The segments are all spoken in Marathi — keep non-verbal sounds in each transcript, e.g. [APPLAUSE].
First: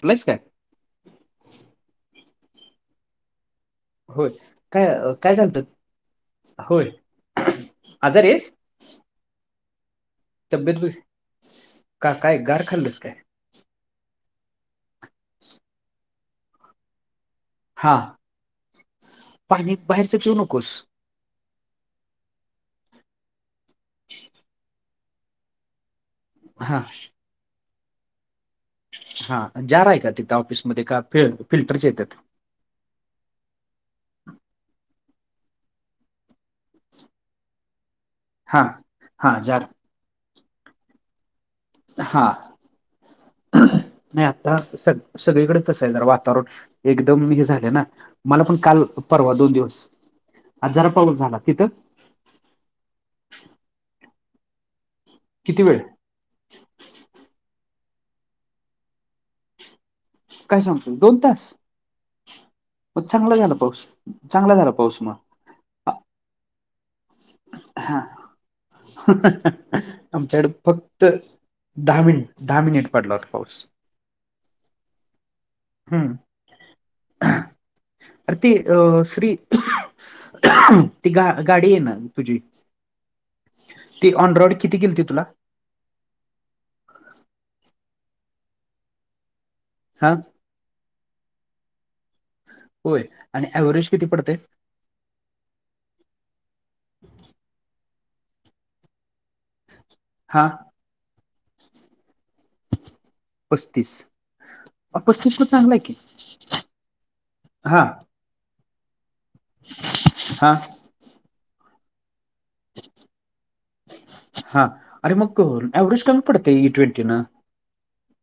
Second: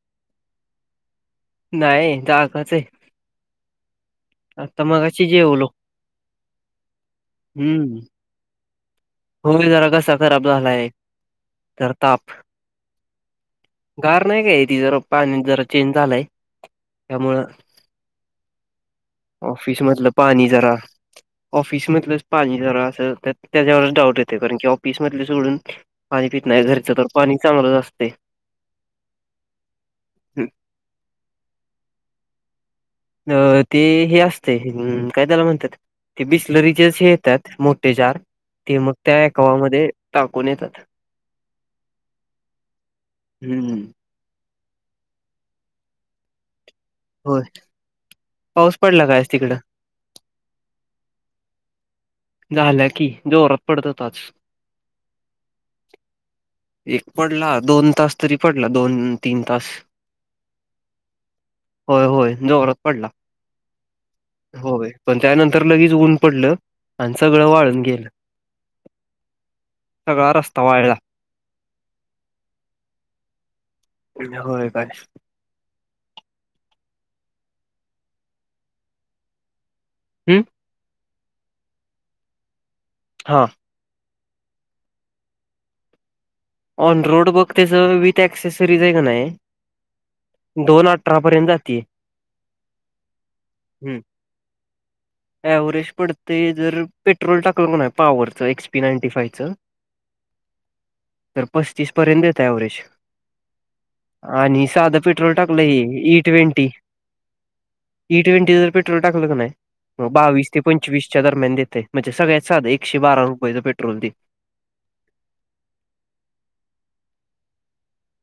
चलास काय नाही जागच आहे होय आता काय मगाशी काय चाणतात जेवलो होय आजार येस होमी जरा क सखराब झालाय तर ताप गारखंडस्क आहे गार नाही काय ती जर पाणी जरा चेंज झालंय त्यामुळं हां पाणी ऑफिस मतलब बाहेरचं पिऊ पाणी नकोस. जरा ऑफिसमधलंच पाणी जरा अस त्याच्यावरच डाऊट येते कारण की ऑफिसमधले सडून पाणी पित नाही हां, घरचं तर पाणी चांगलंच असते हा जा रा आहे का तिथं ऑफिसमध्ये का फि फिल्टरच्या येतात अ ते हे असते काय त्याला म्हणतात ते बिस्लरीचेे येतात मोठे जार हां, ते मग त्या हां. जार एकावामध्ये टाकून येतात हा हम्म नाही आता सग सगळीकडे तस आहे जरा वातावरण एकदम होय हे झाले ना मला पण पाऊस काल पडला काय आज परवा तिकडं दोन दिवस आ जरा पाऊल झाला तिथं झालं की जोरप पडत आच किती वेळ एक पडला दोन तास तरी पडला दोन तीन तास काय सांगतो दोन तास होय होय जोरात मग पडला चांगला झाला पाऊस चांगला झाला पाऊस मग तर लगेच ऊन पडलं आणि सगळं वाळून हा गेलं सगळा आमच्याकडे रस्ता वाळला फक्त दहा मनट दहा मनट पट लटकावस हो काय हम्म अती अ श्री हम् ती गा गाडी आहे ना तुझी. हां ती ऑन रॉइड किती गेलती तुला. ऑन रोड बघ त्याचं विथ ऍक्सेसरीज आहे का नाही. हब. दोन अठरा पर्यंत जातेय. होय आणि ऍव्हरेज किती पडते. एव्हरेज पडते जर पेट्रोल टाकलं कोण आहे पवरच एक्सपी नाईंटी फाईव्ह चं. हां. तर पस्तीस पर ये देता एव्हरेज. पस्तीस आणि अ, साधं पेट्रोल पस्तीस पण टाकलं चांगला हे आहे की ई ट्वेंटी. हा ई ट्वेंट डिझेलेट्रोल टाकलं का नाही मग बावीस हा ते पं. पचवीसच्या दरम्यान देते म्हणजे सगळ्या साध एकशे बार रुपय पेट्रोलली. हा अरे मग एव्हरेज कमी पडत इई ट्वेंटी ना.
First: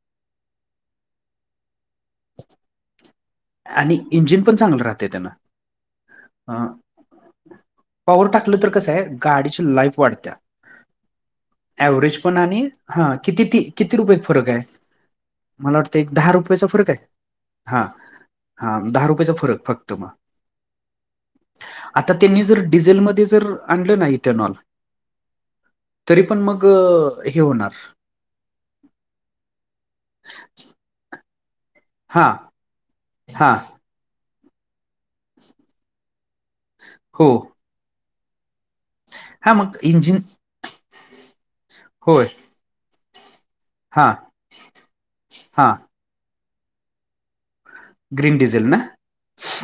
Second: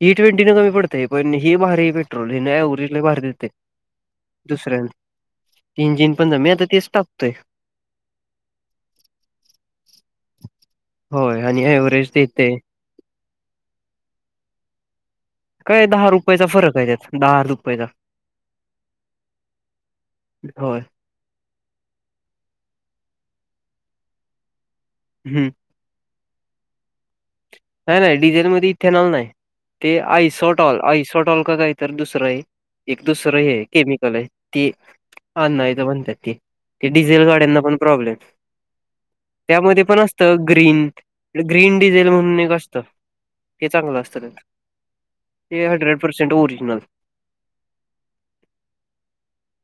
ई ट्वेंटी न कमी पडतेय पण हेीहहेारी पेट्रोल हेि ना व्हेजला बाहेर देते. आणि इंजिन पण दुसऱ्या चांगलं राहते त्यानं तीन जीन पण ज आता तेच टाकतो. य पवर टाकलं तर कसं आहे गाडीची लाईफ वाढत्या. होय आणि ॲव्हरेज व्हरेज पण देतंय आणि हा किती किती रुपये फरक आहे. मला वाटतं एक दहा रुपयाचा फरक आहे. हा हा दहा रुपयाेचा फरक फक्त मग. होय आता त्यांनी जर डिझेलमध्ये जर आणलं ना इथेनॉल. हम्म. तरी पण मग हे होणार. नाही नाही डिझेल मध्ये इथेनॉल नाही ते आयसोटॉल आयसोटॉल का काय. तर हा दुसरं आहे एक दुसरं हा हे केमिकल आहे ते. हा नाही तर म्हणतात ते ते डिझेल हो गाड्यांना पण प्रॉब्लेम. हा मग त्यामध्ये पण इंजिन असत ग्रीन ग्रीन डिझेल होय म्हणून एक असत. हे चांगलं हा असतं ते हा hundred percent original. Green diesel ना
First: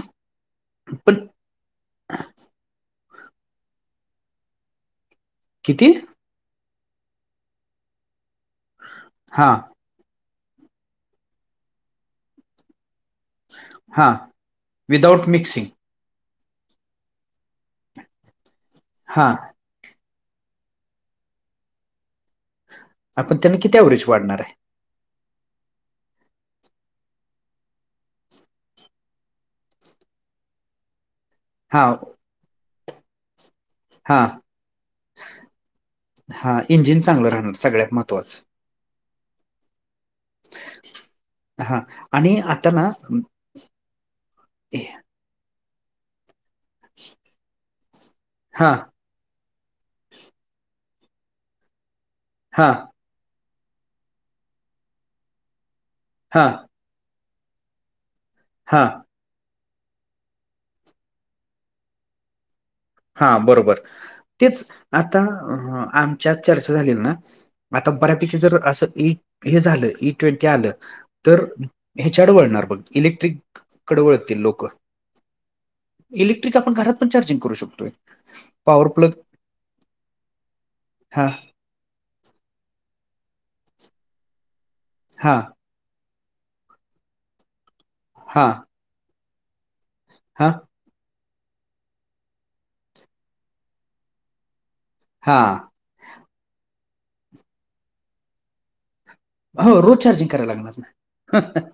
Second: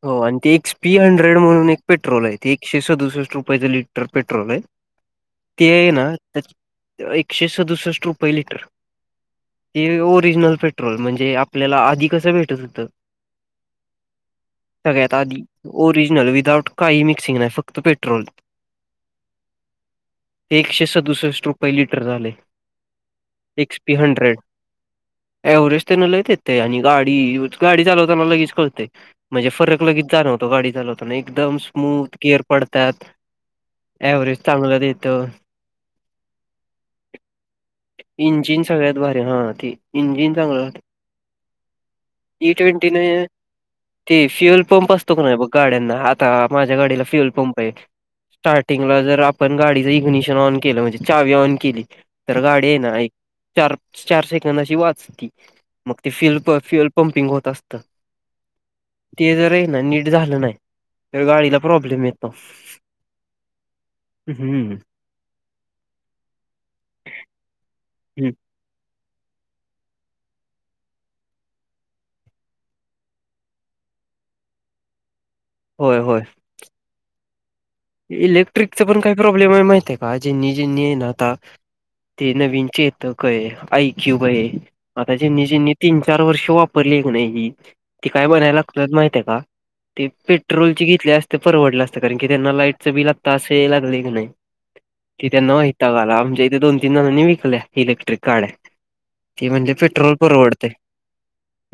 हो आणि ते एकपी पण हंड्रेड म्हणून एक. पेट्रोल आहे ते एक शेश दुसष्ट रुपयाच लिटर पेट्रोल आहे ते आहे किती ना. एकशे सदुसष्ट रुपये लिटर. हा. ते ओरिजिनल पेट्रोल म्हणजे आपल्याला आधी कसं भेटत होतं. हा विदाउट शगयताी मिक्सिंग ओरिजनल विदाउट. काही मिक्सिंग नाही फक्त पेट्रोल. हा. एकशे सदुसष्ट रुपये लिटर झाले आपण त्यांना किती एक्सपी ॲव्हरेज हंड्रेड. वाढणार आहे एव्हरेज त्यांना लय देते आणि गाडी गाडी चालवताना लगेच कळते. म्हणजे फरक लगेच जाणवतो गाडी चाल. पण एकदम हा स्मूथ केअर पडतात हा एवरेज चांगलं देत.. हा इंजिन चांगलं राहणार सगळ्या. इंजिन सगळ्यात भारी हा ते इंजिन. [UNINTELLIGIBLE] हा आणि टी आता ना ट्वेंटी ने [UNINTELLIGIBLE] ते फुल फॉर्म असतो ना. गाड्यांना आता माझ्या गाडीला फ्युल पंप आहे हा स्टार्टिंगला जर. पण गाडीच इग्निशन ऑन केलं म्हणजे चावी ऑन केली तर गाडी हा आहे ना ऐक. चार चार सेकंद अशी वाचती मग ते फ्युल हा फ्युल पंपिंग होत असत.. हां.. ते जर आहे ना नीट झालं नाही तर गाडीला प्रॉब्लेम येतो. हा बरोबर तेच हम्म आता आमच्यात चर्चा झाली ना. आता हम्म बऱ्यापैकी जर असं ए हे झालं इई ट्वेंटी आलं तर ह्याच्याड वळणार बघ इलेक्ट्रिक कडवळतील लोक होय होय इलेक्ट्रिक आपण घरात पण चार्जिंग करू शकतो. इलेक्ट्रिकचा पण काही प्रॉब्लेम आहे माहिितय का जिनी जिनी आहे ना हां, आता. ते नवीनचे येत हां, तीन चार वर्ष वापरली की नाही ती काय हां, बनायला लागतं माहिती का ते हां, पेट्रोलची घेतले असते परवडलं असत कारण की त्यांना लाईटचं बिल असे यायला लागले की नाही. तिथे हां. नता काला आमच्या इथे दोन तीन जणांनी विकल्या इलेक्ट्रिक गाड्या. ते म्हणजे हो, रोज पेट्रोल चार्जिंग करायला परवडते लागणार ना.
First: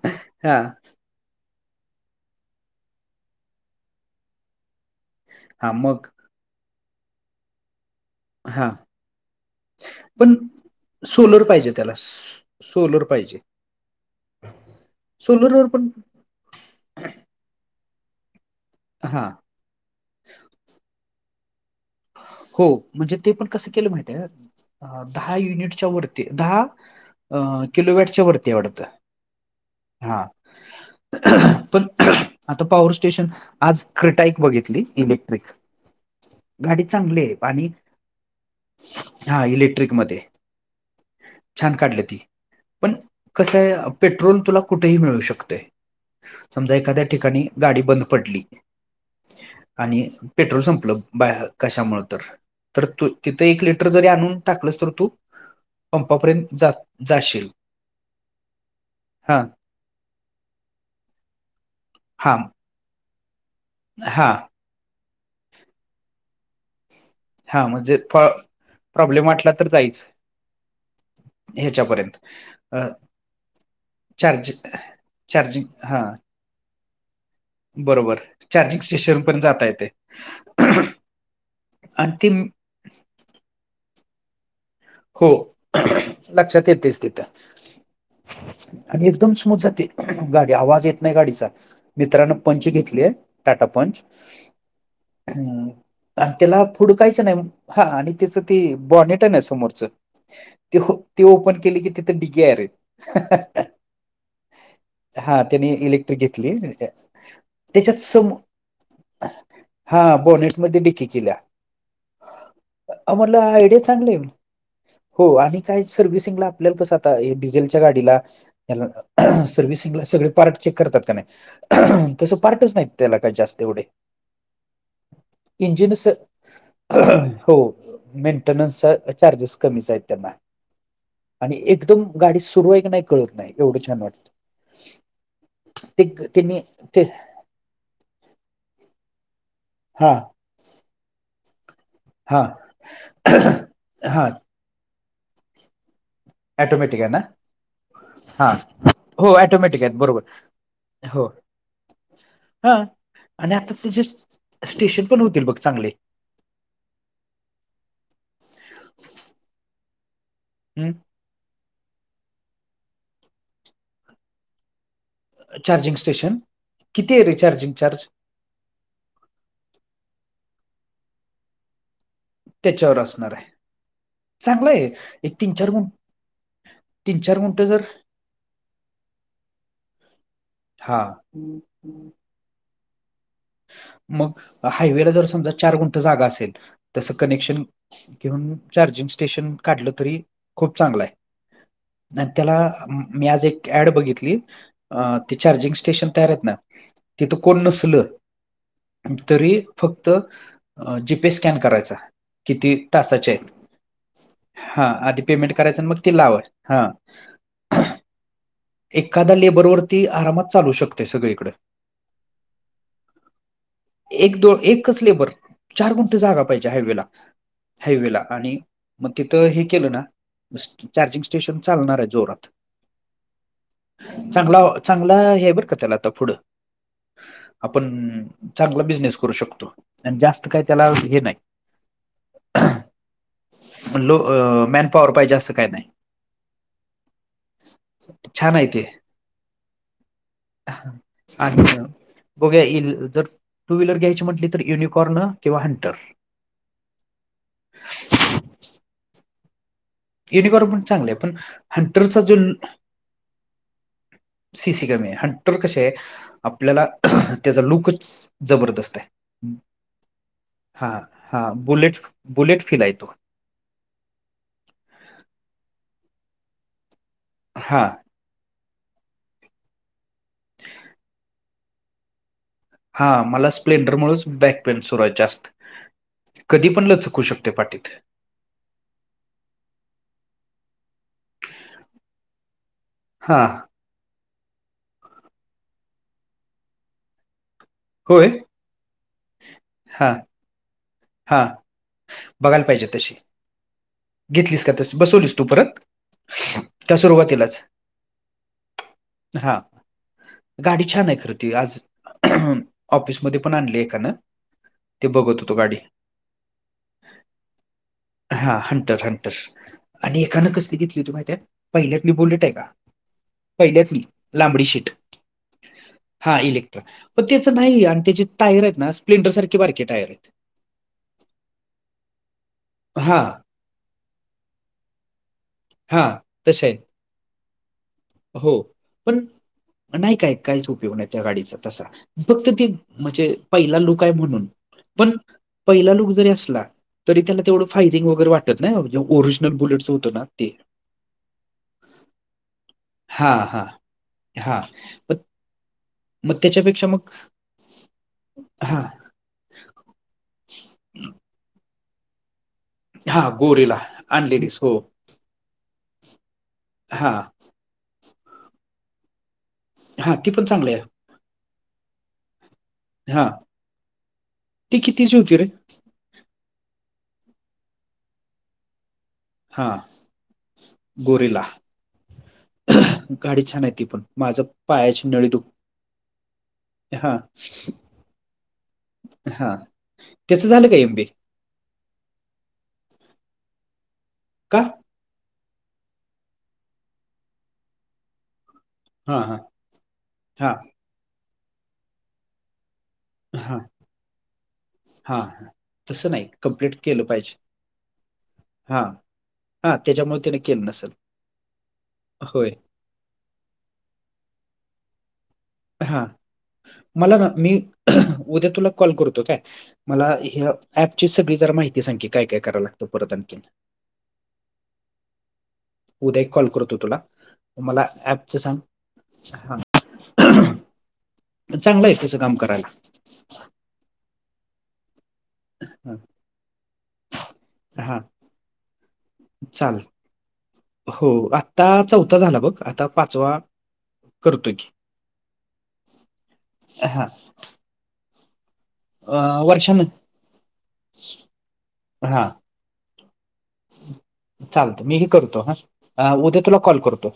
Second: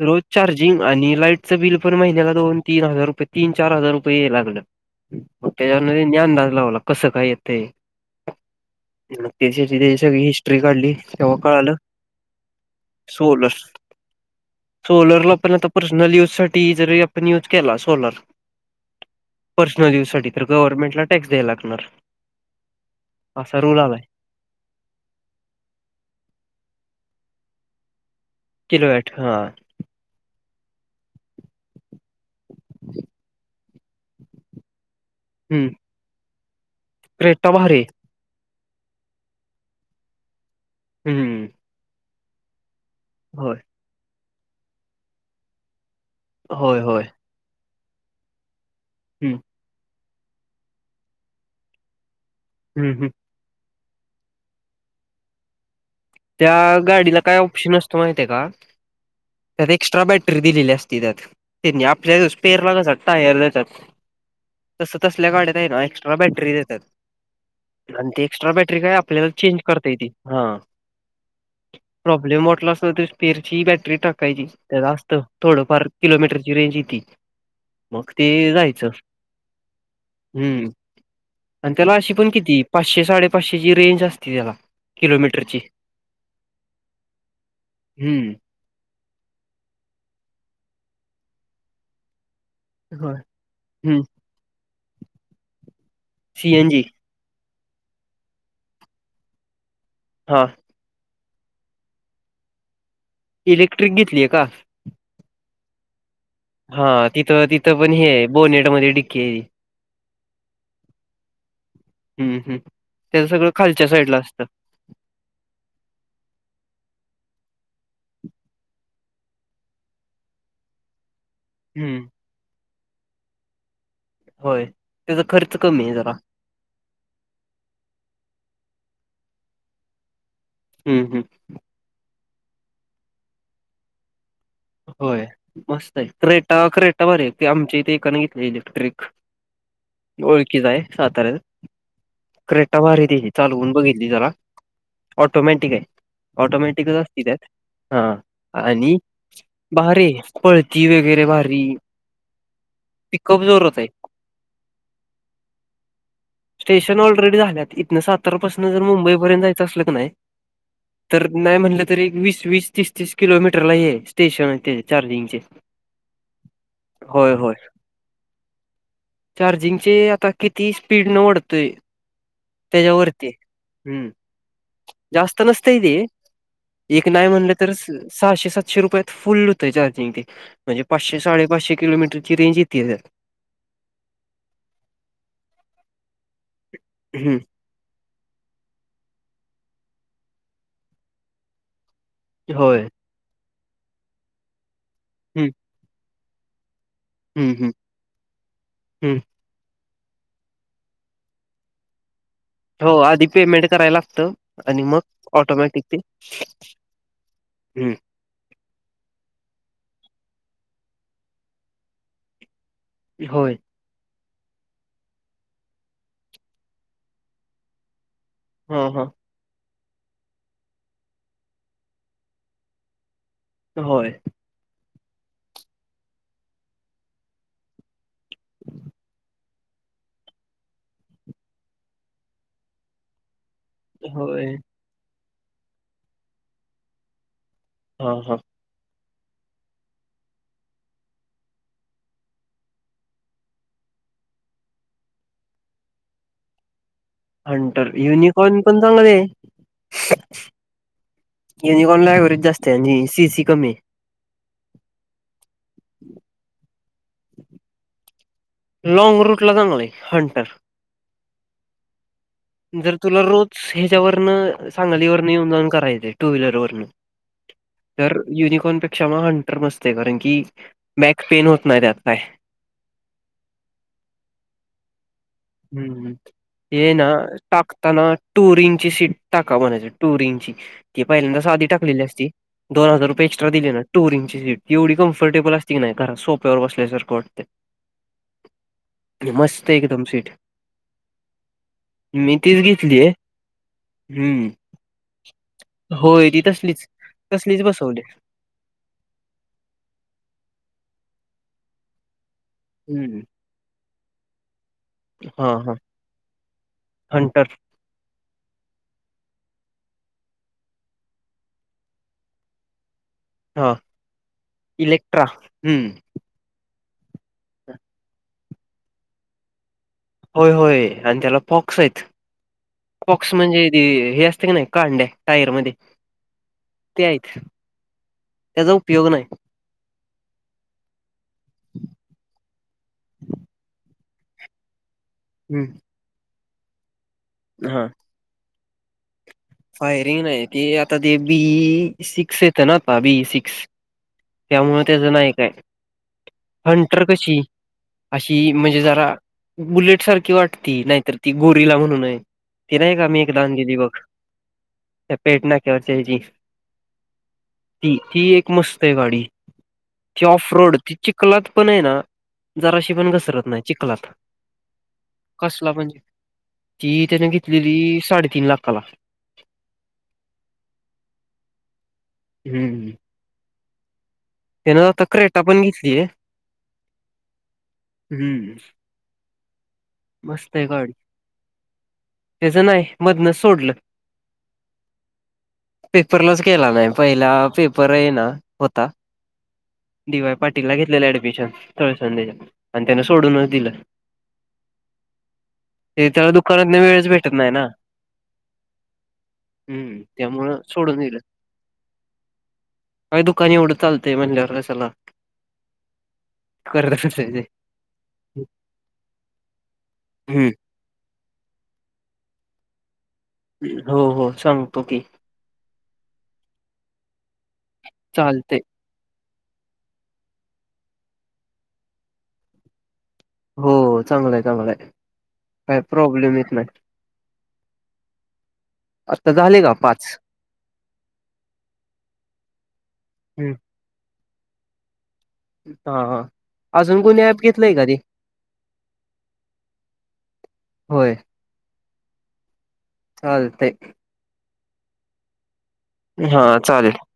[UNINTELLIGIBLE] रोज हां, चार्जिंग आणि लाईट बिल महिन्याला दोन तीन हजार रुपये तीन चार हजार रुपये लागल हां, त्या मग अाज लावला कसं काय येतंय हां, मग त्याच्या त्याची सगळी पण हिस्ट्री काढली तेव्हा सोलर पाहिजे कळालं त्याला. सोलर पाहिजे सोलरला पण आता पर्सनल युज साठी जरी आपण यूज केला सोलर. हां. पर्सनल युज साठी तर गव्हर्नमेंटला टॅक्स द्यायला लागणार. हो म्हणजे ते पण असा कसं रूल केलं आलाय माहितीय का दहा युनिटच्या वरती दहा अ किलोवटच्या वरती वाढतं किलोवॅट हा हा. पण आता पॉवर स्टेशन आज क्रिटाईक बघितली इलेक्ट्रिक हम्म. गाडी चांगली आहे क्रेटा पाणी भारी आहे. हा इलेक्ट्रिक मध्ये हम्म छान काढली ती पण होय कसय पेट्रोल तुला कुठेही मिळू शकत समजा होय होय एखाद्या ठिकाणी गाडी बंद पडली हं. आणि पेट्रोल संपलं बाहे कशामुळे तर तर हम्म तू हम्म तिथं एक लिटर जरी आणून टाकलंस तर तू पंपापर्यंत त्या जा गाडीला काय जाशील ऑप्शन असतो माहिती आहे का हां त्यात एक्स्ट्रा बॅटरी दिलेली असती त्यात त्यांनी आपल्या स्पेअरला [UNINTELLIGIBLE] हा. तसं तसल्या गाड्यात आहे ना एक्स्ट्रा बॅटरी देतात. हां म्हणजे आणि ती एक्स्ट्रा बॅटरी काय प्रॉब्लेम आपल्याला वाटला चेंज तर करता जाईच येते हा. ह्याच्यापर्यंत प्रॉब्लेम वाटला असत स्पेरची बॅटरी टाकायची चार्ज त्या असतं चार्जिंग थोडंफार हा किलोमीटर ज रेंज येतती. बरोबर चार्जिंग स्टेशन पण जाता य ते हम्म आणि त्याला अशी पण किती पाचशे साडे पाचशेची रेंज असते त्याला. हो किलोमीटरची लक्षात येतेच तिथं. हम्म. आणि एकदम स्मूथ जाते गाडी आवाज येत नाही गाडीचा मित्रांन पंच घेतलीय होय टाटा हम्म पंच [UNINTELLIGIBLE] ह आणि त्याला सीएनजी पुढ काहीच नाही हा आणि त्याचं ते बॉनेट आहे ना समोरचं हां ते ते ओपन केले की तिथे डिगे आहेरे आहेत इलेक्ट्रिक घेतलीय का हा त्यानी इलेक्ट्रिक घेतली हा तिथं तिथं पण त्याच्यात हे सम बोनेट मध्ये डिक्की आहे. हा बोनेटमध्येध्ये डिककी केल्या हम्म हम् अ, त्याच म्हटलं सगळं आयडिया खालच्या साईड चांगली ला आहे असतं हो आणि काय सर्व्हिसिंगला आपल्याला कसं आता डिझेलच्या गाडीला या सर्ववि्हसिंगला सगळे पार्ट चेक करतात का हम्म नाही तसं पार्टच नाहीत त्याला काय जास्त एवढे होय त्याचा खर्च कमी आहे इंजिनच जरा. हो मेंटेनन्सचा चार्जेस कमीच आहेत त्यांना हम् हम आणि एकदम गाडी सुरू आहे की नाही कळत नाही एवढं छान वाटतं होय मस्त ते आहे क्रेटा त्यांनी क्रेटा बर आहे ते आमच्या इथे एकाने घेतले इलेक्ट्रिक हा ओळखीचा आहे साताऱ्यात हां क्रेटा भारी त चालवून बघितली हां जला ऑटोमॅटिक आहे ऑटोमॅटिकच ॲटोमॅटिक आहे ना असतील त्यात हा हां आणि हो ॲटोमॅटिक आहेत भारे बरोबर पळती वगैरे भारी हा पिकअप आणि आता जोरात आहे त्याचे स्टेशन पण होतील बघ चांगले स्टेशन ऑलरेडी झाल्यात इथनं सातर पाासून जर मुंबईपर्यंत जायचं असलं की नाही तर नाही म्हटलं तर एक वीस वीस तीस तीस किलोमीटरला आहे स्टेशन ते चार्जिंगचे चार्जिंग स्टेशन किती आहे होय होय रिचार्जिंग चार्ज चार्जिंगचे आता किती स्पीड न ओढतय त्याच्यावर तेजवर्ती असणार आहे हम्म चांगलं आहे एक जाास्त तीन चार अनस्तये मिनिट एक तीन नाही चार म्हणलं गुंठ तर जर सहाशे सातशे रुपयात फुल होतंय चार्जिंग ते म्हणजे हा पाचशे साडे पाचशे किलोमीटर चि रेंजेतय आहे मग हायवेला जर समजा चार गुण जागा असेल तस हम्म कनेक्शन घिऊन चार्जिंग स्टेशन काढलं तरी खूप चांगलं आहे आणि त्याला होय मी आज एक ऍड बघितली हम्म चार्जिंग स्टेशन तयार आहेत ना तिथं हम्म कोण हम्म नसल हम्म तरी फक्त जीपी स्कॅन करायचा किती हो आधी तासाचे आहेत पेमेंट करायला लागत आणि हा मग आधी पेमेंट करायचं ऑटोमॅटिक आणि ते मग लावा हा हम्म एखादा लेबरवरती आरामात चालू शकते सगळीकडं होय एक दो एक कच ले बर चार कोुणती जागा पाहिजे हायवेला हायवे ला आणि हां हां मग तिथं हे केलं ना चार्जिंग स्टेशन चालणार आहे जोरात होय चांगला चांगला हे बर का त्याला आता पुढं आपण चांगला बिझनेस करू शकतो आणि जास्त काही त्याला हे नाही म्ह लो होय अ मॅन पॉवर पाहिजे असं काय नाही हां हां छान आहे ते आणि बघ्या जर टू व्हीलर घ्यायची म्हटली तर युनिकॉर्न किंवा हंटर [INAUDIBLE] हंंतर युनिकॉर्न पण चांगले युनिकॉर्न पण चांगलं आहे पण म्ह हंटरचा जो कोणलायबरज जास्त आहे म्ह सी सी कमी आहे सी सी कॅमे ह्टर कसे आपल्याला त्याचा लुकच जबरदस्त आहे लॉंग रूटला चांगलं हंटर हा हा बुलेट बुलेट फील आहे जर तो तुला रोज ह्याच्यावरन सांगालीवरन येऊन जाऊन करायचे टू व्हीलर वन हां तर युनिकॉर्न पेक्षा मग हंटर मसते कारण की बॅक पेन होत नाही त्यात काय हा मला स्प्लेंडर मुळच बॅक पेन सुरयचे असत हम्म हे ना पाठीत टाकताना टुर इंची सीट टाका म्हणायचं टुर इंची ती पहिल्यांदा साधी टाकली असती दोन हजार रुपय हां एक्स्ट्रा दिले ना टूर इंची सीट एवढी कम्फर्टेबल असते की नाही घरा सोप्यावर बसल्यासारखं वाटत होय मस्त एकदम हां सीठ हां. मी तीच बघायला पाहिजे घेतलीय तशी हम्म घेतलीस का तस बसवलीस तू परत होय ती तसलीच त्या सुरुवातीलाच तसलीच बसवली हा गाडी छान आहे खरं त आज हम्म ऑफिसमध्ये पण आणले एका ना. हा हा हंटर. हा हंटर हंटर. आणि एकानं कसली घेतली होती माहि त्यात पहिल्यात मी बोलत आहे का. हा पहिल्याचली लांबडी शीट. इलेक्ट्रा हम्म हा इलेक्ट्रा पन त्याचं नाही आणि त्याचे टायर आहेत ना स्प्लेंडर सारखे बारकी टायर आहेत. होय होय आणि त्याला फॉक्स आहेत हा फॉक्स म्हणजे हे असतं की नाही का कांड्या टायर मध्ये. हा तसे ते आहेत हो त्याचा उपयोग पण नाही. नाही काय काहीच उपयोग नाही त्या गाडीचा तसा. फक्त त म्हणजे पहिला लोक आहे म्हणून पण हम्म पहिला लुक जरी असला तरी त्याला तेवढं हा फायजिंग वगैरे वाटत नाही ओरिज बुलेट होत फायरिंग ना. नाही ते आता ते बी सिक्स येतं ना बाबी हा सिक्स हा हा त्यामुळे त्याच पण नाही. हित हाय मग त्याच्यापेक्षा हंटर मग कशी अशी म्हणजे हा जरा बुलेट सारखी वाटती नाहीतर ती गोरीला म्हणूनय हा गोरीला आणलेलीस हो. त्या पेठ नाक्यावरची ह्याचे हा त्याची एक मस्त हाय गाडी. हां, ती पण ऑफ चांगली रोड आहे. तिची कलात पण आहे ना. जराशी पण हां, घसरत नाही चिकला ती कितीची होती रे? कसला पण ती त्याने घेतलेली साडेतीन लाखाला. हा गोरीेला हम्म गाडी छान आहे ती पण माझ त्यान आता पायाची नळी क्रेटा दुप पण घेतलीय [INAUDIBLE] ह हम्म हा. मस्त आहे गाडी त्याच नाही मधनच सोडलं. का पेपरलाच केला नाही पहिला पेपर आहे ना होता. हा हा. डी वाय पाटील ला घेतलेलं ऍडमिशन थळसंडे आणि त्यान सोडूनच दिलं हा ते तसं नाही त्याला दुकानातन कमप्लीट केलं वेळच भेटत पाहिजे. नाही ना हा हा हम्म त्याच्यामुळे त्याने त्यामुळं केलं नसेल सोडून दिलं होय काय दुकाने एवढं चालते म्हणल्यावर कशाला. हा करत मला ना बसायचं मी उद्या तुला कॉल करतो काय मला हे हम्म अ ऍपची सग जरा माहिती सांकी काय काय कराय लागत परत आणखी हो हो सांगतो की उद्या एक कॉल करतो तुला मला ऍपच सांग चालतंय हां. चांगलं आहे तसं काम करायला. हो चांगलंय चांगलंय. काय हां, प्रॉब्लेम येत नाही हां, आता झाले का चालेल. पाच. हो आत्ता चौथा झाला बघ आता पाचवा हम्म करतोय की हा हा अजून हा कोणी ऍप घेतलंय का रे अ वर्षन होय हां. चालतंय की. चालत मी ही करतो हा. अ उद्या हा तुला कॉल चालेल करतो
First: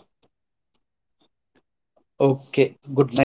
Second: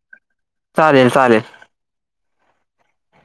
चालेल चालेल. Okay good night.